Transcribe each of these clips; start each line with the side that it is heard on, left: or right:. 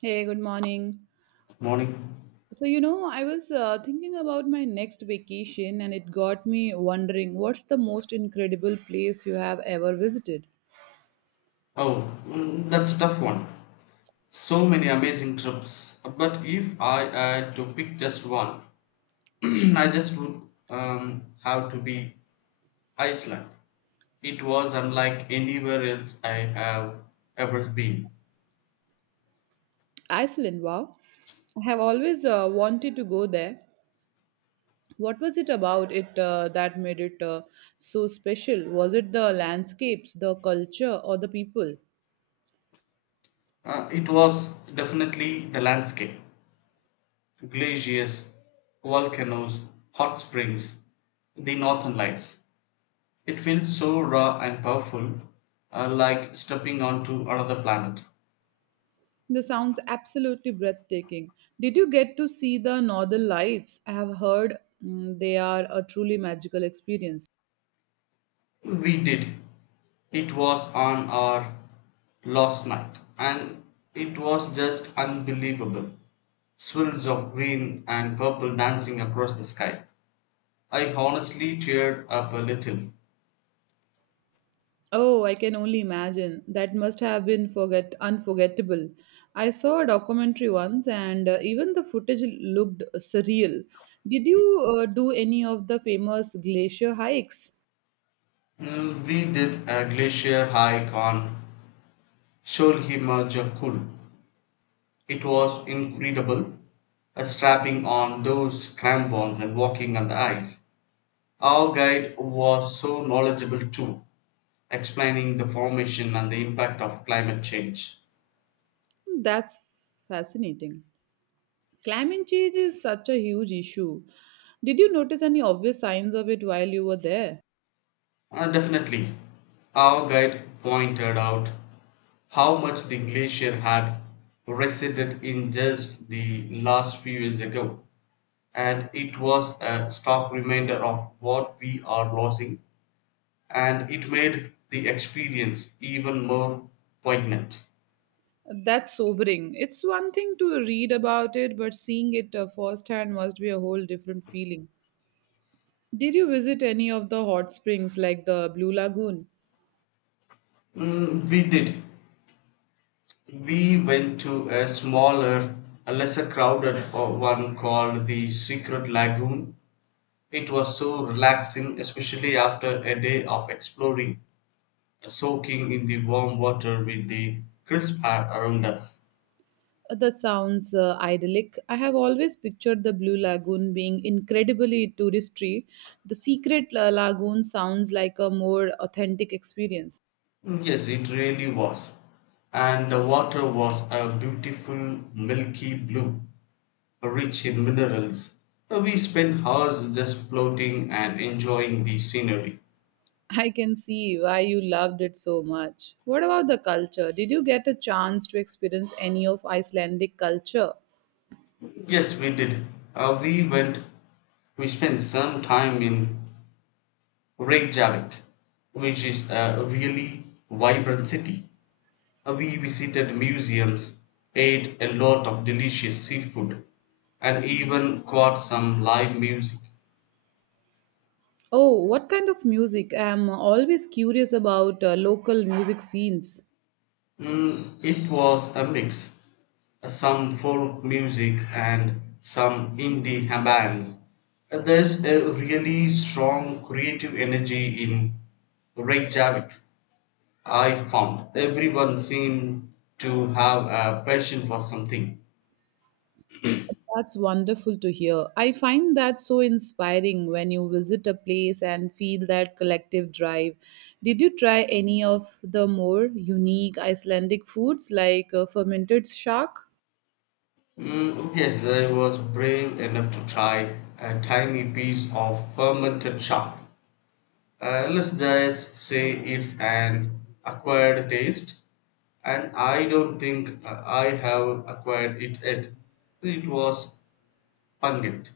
right: Hey, good morning.
left: Morning.
right: I was thinking about my next vacation, and it got me wondering, what's the most incredible place you have ever visited?
left: Oh, mm, that's a tough one. So many amazing trips. But if I had to pick just one, I just would have to be Iceland. It was unlike anywhere else I have ever been.
right: Iceland, wow. I have always wanted to go there. What was it about it that made it so special? Was it the landscapes, the culture, or the people?
left: It was definitely the landscape glaciers, volcanoes, hot springs, the northern lights. It feels so raw and powerful, like stepping onto another planet.
right: This sounds absolutely breathtaking. Did you get to see the northern lights? I have heard they are a truly magical experience.
left: We did. It was on our last night, and it was just unbelievable. Swirls of green and purple dancing across the sky. I honestly teared up a little.
right: Oh, I can only imagine. That must have been forget unforgettable. I saw a documentary once, and even the footage looked surreal. Did you do any of the famous glacier hikes?
left: We did a glacier hike on Sholhima Jakul. It was incredible, strapping on those crampons and walking on the ice. Our guide was so knowledgeable too, explaining the formation and the impact of climate change.
right: That's fascinating. Climate change is such a huge issue. Did you notice any obvious signs of it while you were there?
left: Definitely, our guide pointed out how much the glacier had receded in just the last few years ago, and it was a stark reminder of what we are losing, and it made the experience even more poignant.
right: That's sobering. It's one thing to read about it, but seeing it firsthand must be a whole different feeling. Did you visit any of the hot springs like the Blue Lagoon?
left: We did. We went to a smaller, a lesser crowded one called the Secret Lagoon. It was so relaxing, especially after a day of exploring, soaking in the warm water with the crisp air around us.
right: That sounds idyllic. I have always pictured the Blue Lagoon being incredibly touristy. The lagoon sounds like a more authentic experience.
left: Mm, yes, it really was. And the water was a beautiful milky blue, rich in minerals. We spent hours just floating and enjoying the scenery.
right: I can see why you loved it so much. What about the culture? Did you get a chance to experience any of Icelandic culture?
left: Yes, we did. Uh, we went, we spent some time in Reykjavik, which is a really vibrant city. We visited museums, ate a lot of delicious seafood, and even caught some live music.
right: Oh, what kind of music? I'm always curious about local music scenes.
left: It was a mix. Some folk music and some indie bands. There's a really strong creative energy in Reykjavik, I found. Everyone seemed to have a passion for something.
right: That's wonderful to hear. I find that so inspiring when you visit a place and feel that collective drive. Did you try any of the more unique Icelandic foods like fermented shark?
left: Mm, yes, I was brave enough to try a tiny piece of fermented shark. Let's just say it's an acquired taste, and I don't think I have acquired it yet. It was pungent.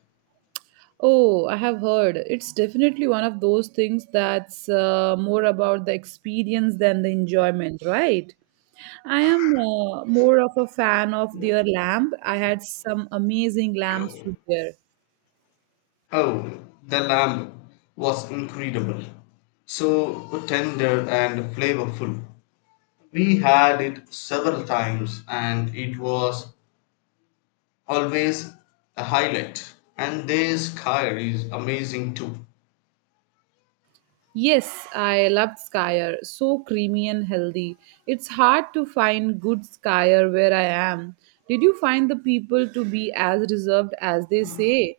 right: Oh, I have heard. It's definitely one of those things that's more about the experience than the enjoyment, right? I am more of a fan of their lamb. I had some amazing lamb soup there.
left: Oh, the lamb was incredible, so tender and flavorful. We had it several times, and it was always a highlight. And their skyr is amazing too.
right: Yes, I loved Skyer. So creamy and healthy. It's hard to find good Skyer where I am. Did you find the people to be as reserved as they say?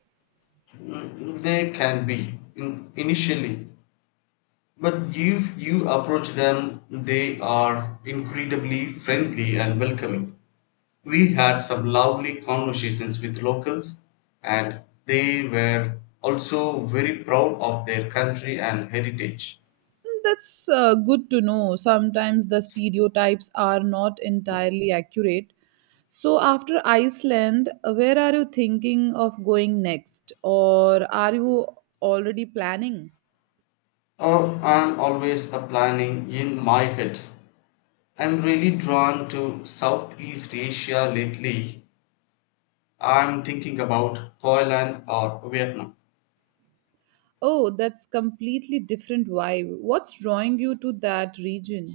left: They can be initially. But if you approach them, they are incredibly friendly and welcoming. We had some lovely conversations with locals, and they were also very proud of their country and heritage.
right: That's good to know. Sometimes the stereotypes are not entirely accurate. So, after Iceland, where are you thinking of going next? Or are you already planning?
left: Oh, I'm always a planning in my head. I'm really drawn to Southeast Asia lately. I'm thinking about Thailand or Vietnam.
right: Oh, that's completely different vibe. What's drawing you to that region?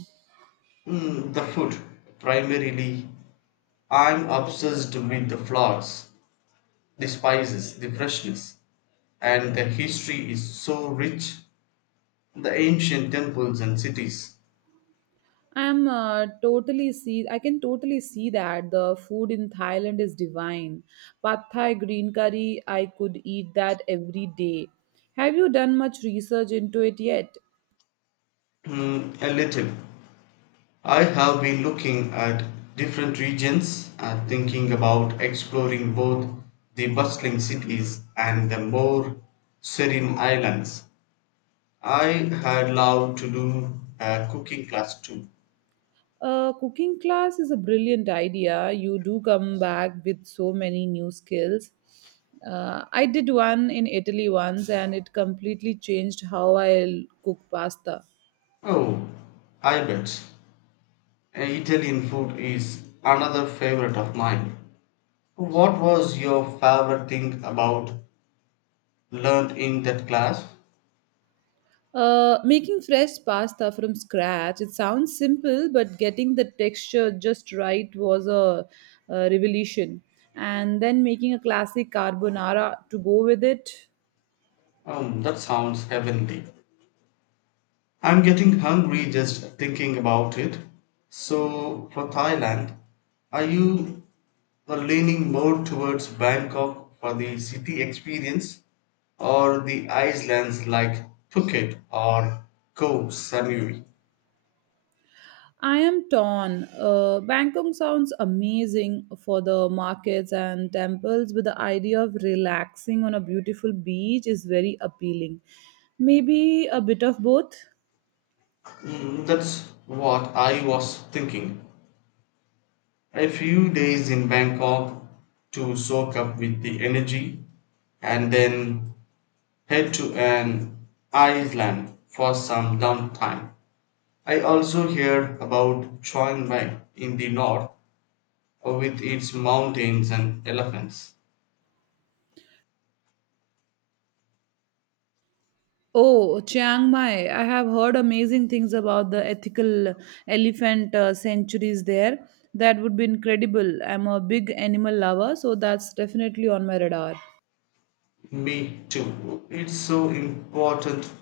left: The food, primarily. I'm obsessed with the flowers, the spices, the freshness. And the history is so rich, the ancient temples and cities.
right: I can totally see that the food in Thailand is divine. Pad Thai, green curry. I could eat that every day. Have you done much research into it yet?
left: Mm, a little. I have been looking at different regions and thinking about exploring both the bustling cities and the more serene islands. I had loved to do a cooking class too.
right: A cooking class is a brilliant idea. You do come back with so many new skills. I did one in Italy once, and it completely changed how I cook pasta.
left: Oh, I bet. Italian food is another favorite of mine. What was your favorite thing about learned in that class?
right: Making fresh pasta from scratch, it sounds simple, but getting the texture just right was a revelation. And then making a classic carbonara to go with it.
left: That sounds heavenly. I'm getting hungry just thinking about it. So for Thailand, are you leaning more towards Bangkok for the city experience or the islands like Phuket or Koh Samui?
right: I am torn. Bangkok sounds amazing for the markets and temples, but the idea of relaxing on a beautiful beach is very appealing. Maybe a bit of both.
left: That's what I was thinking. A few days in Bangkok to soak up with the energy and then head to an island for some downtime. I also hear about Chiang Mai in the north with its mountains and elephants.
right: Oh, Chiang Mai. I have heard amazing things about the ethical elephant sanctuaries there. That would be incredible. I'm a big animal lover, so that's definitely on my radar.
left: Me too. It's so important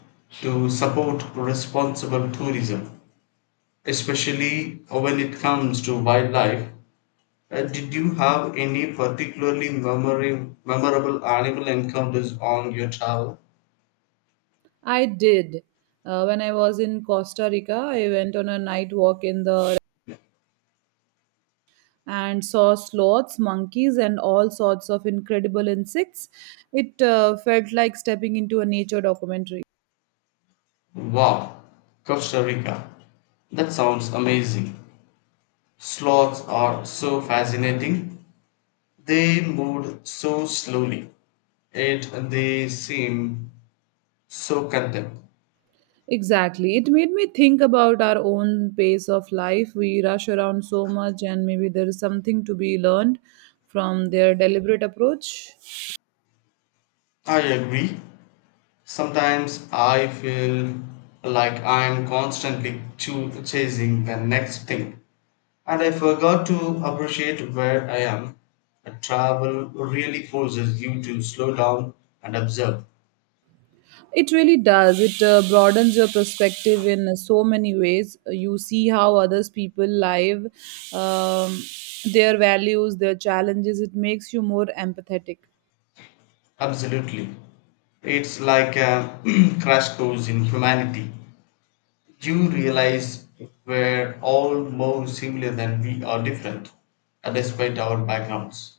left: to support responsible tourism, especially when it comes to wildlife. Did you have any particularly memorable animal encounters on your travel?
right: I did. When I was in Costa Rica, I went on a night walk in the and saw sloths, monkeys, and all sorts of incredible insects. It felt like stepping into a nature documentary.
left: Wow, Costa Rica. That sounds amazing. Sloths are so fascinating. They moved so slowly, and they seem so content.
right: Exactly. It made me think about our own pace of life. We rush around so much, and maybe there is something to be learned from their deliberate approach.
left: I agree. Sometimes I feel like I'm constantly chasing the next thing. And I forgot to appreciate where I am. Travel really forces you to slow down and observe.
right: It really does. It broadens your perspective in so many ways. You see how others people live, um, their values, their challenges. It makes you more empathetic.
left: Absolutely. It's like a crash course in humanity. You realize we're all more similar than we are different, despite our backgrounds.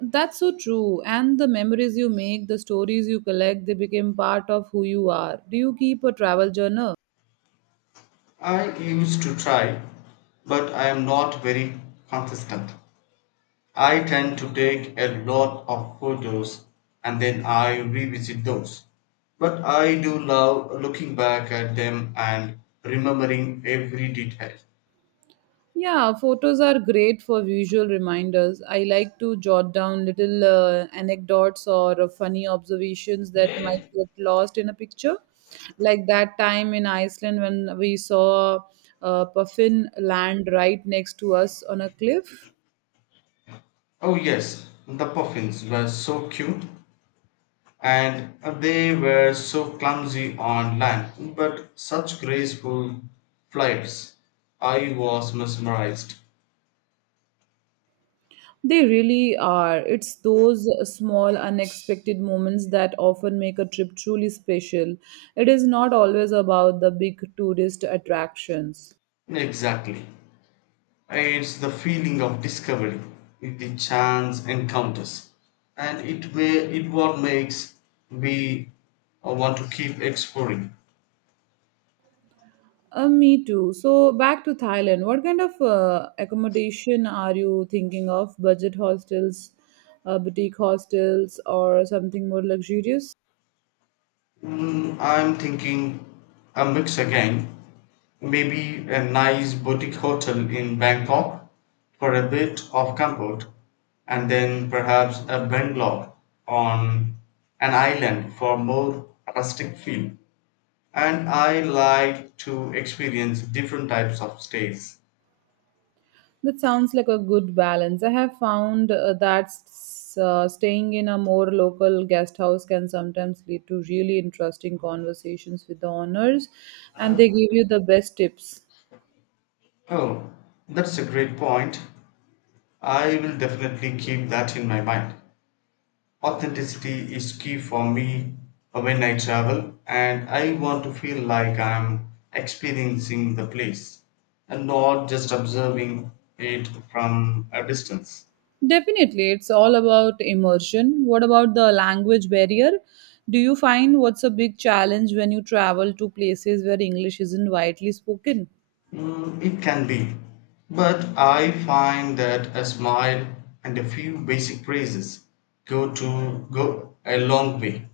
right: That's so true. And the memories you make, the stories you collect, they become part of who you are. Do you keep a travel journal?
left: I used to try, but I am not very consistent. I tend to take a lot of photos and then I revisit those. But I do love looking back at them and remembering every detail.
right: Yeah, photos are great for visual reminders. I like to jot down little anecdotes or funny observations that might get lost in a picture. Like that time in Iceland when we saw a puffin land right next to us on a cliff.
left: Oh, yes, the puffins were so cute, and they were so clumsy on land, but such graceful flights. I was mesmerized.
right: They really are. It's those small, unexpected moments that often make a trip truly special. It is not always about the big tourist attractions.
left: Exactly. It's the feeling of discovery, the chance encounters, and it may it what makes we want to keep exploring.
right: Me too. So back to Thailand. What kind of accommodation are you thinking of? Budget hostels, boutique hostels, or something more luxurious?
left: I'm thinking a mix again, maybe a nice boutique hotel in Bangkok for a bit of comfort, and then perhaps a bungalow on an island for more rustic feel, and I like to experience different types of stays.
right: That sounds like a good balance. I have found staying in a more local guest house can sometimes lead to really interesting conversations with the owners, and they give you the best tips.
left: Oh, that's a great point. I will definitely keep that in my mind. Authenticity is key for me when I travel, and I want to feel like I'm experiencing the place and not just observing it from a distance.
right: Definitely, it's all about immersion. What about the language barrier? Do you find what's a big challenge when you travel to places where English isn't widely spoken?
left: Mm, it can be. But I find that a smile and a few basic praises go to go a long way.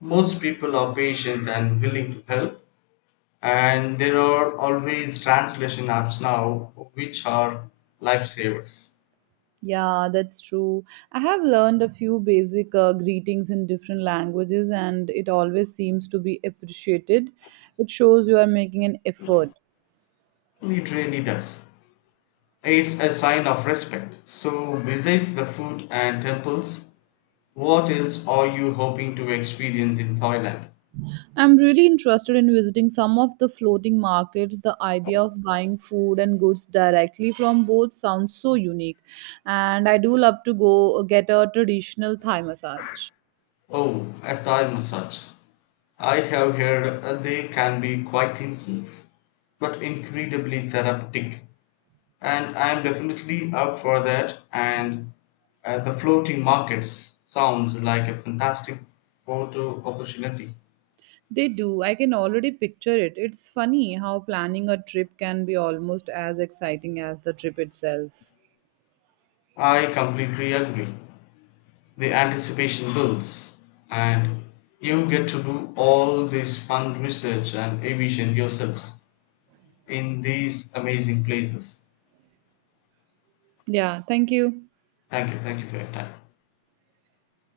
left: Most people are patient and willing to help, and there are always translation apps now which are lifesavers.
right: Yeah, that's true. I have learned a few basic greetings in different languages, and it always seems to be appreciated. It shows you are making an effort.
left: It really does. It's a sign of respect. So, besides the food and temples, what else are you hoping to experience in Thailand?
right: I'm really interested in visiting some of the floating markets. The idea of buying food and goods directly from boats sounds so unique. And I do love to go get a traditional Thai massage.
left: Oh, a Thai massage. I have heard they can be quite intense, but incredibly therapeutic. And I am definitely up for that. And the floating markets sounds like a fantastic photo opportunity.
right: They do. I can already picture it. It's funny how planning a trip can be almost as exciting as the trip itself.
left: I completely agree. The anticipation builds, and you get to do all this fun research and envision yourselves in these amazing places.
right: Yeah, thank you.
left: Thank you for your time.